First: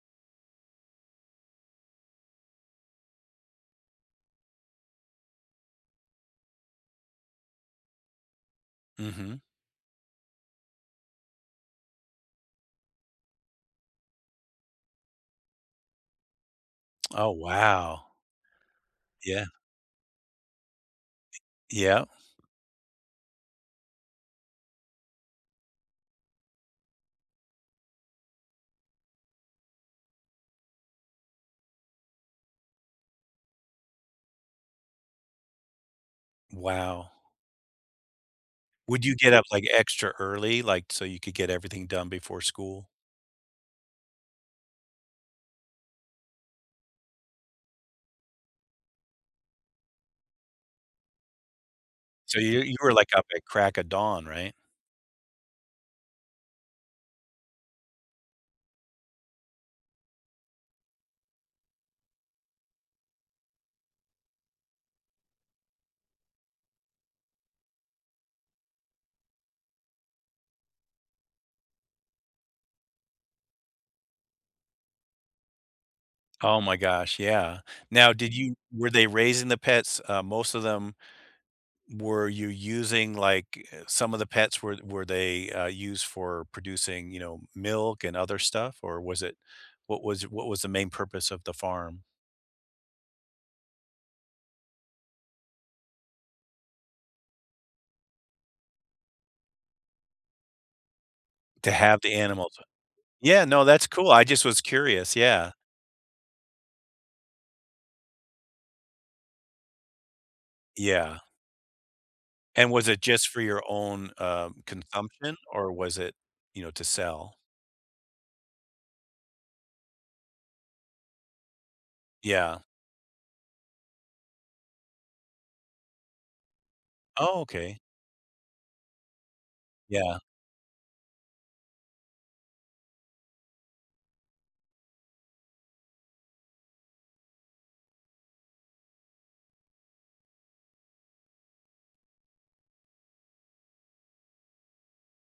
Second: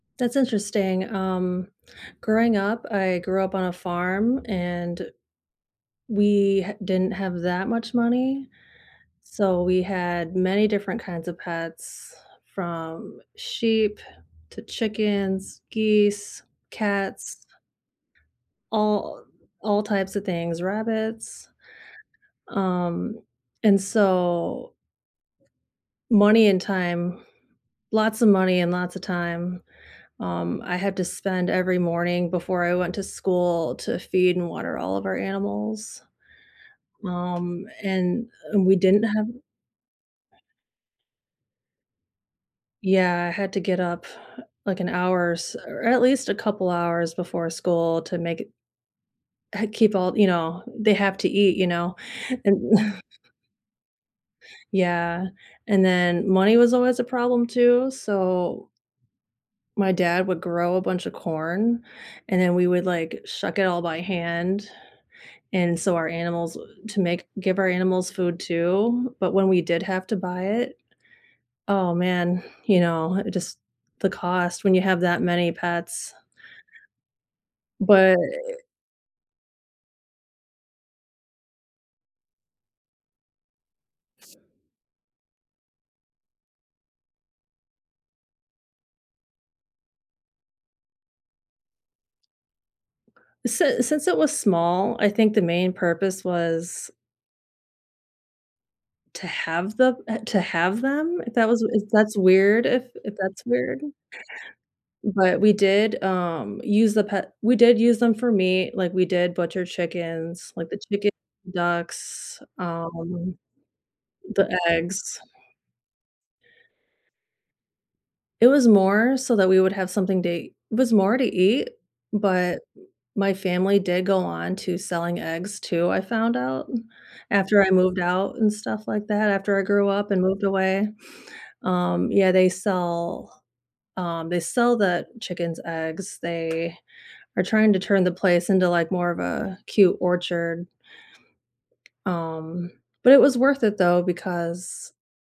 That's interesting, um, growing up, I grew up on a farm and we didn't have that much money, Mhm. so we had many different kinds of pets from sheep to chickens, geese, Oh cats wow. all Yeah. all types of things, rabbits, Yeah. um, and so money and time, lots of money and lots of time. Um, I had to spend every morning before I went to school to feed and water all of our animals. Wow. Um, and, uh, we didn't Would you have get up like extra early, like, so you could get everything done before school? Yeah, I had to get up like an hour or s or at least a couple hours before school to make it Uh, keep all you know, they have to eat, you know, So, and you you were like up at the crack of dawn, right? Yeah, and then money was always a problem too, so my dad would grow a bunch of corn, and then we would like shuck it all by hand, and so our animals to make give our animals food too, but when we did have to buy it oh man, you know, just the cost when you have that many pets. Oh my gosh, yeah. Now, But did you were they raising the pets, uh most of them were you using like, eh, some of the pets were were they, uh, used for producing, you know, milk and other stuff, or was it what was what was the main purpose of the farm? Si since it was small, I think the main purpose was to have them uh, to have them? That was To have the that's animals weird if if yeah, that's no, weird? that's cool. I just was curious, ...but yeah. we did, um, use the pet we did use them for meat, like, we did butcher chickens, like the chicken, Yeah. ducks, And was it just um, for your own, uh, the eggs. consumption or was it, you know, to sell? It was more so that we would have something day it was more to eat, but Yeah. my family did go on to selling eggs too, I found out, Oh, after I okay. moved out and stuff like that, after I grew up Yeah. and moved away, um, yeah, they sell, um they sell the chicken's eggs. They are trying to turn the place into like more of a cute orchard. Um, but it was worth it though, because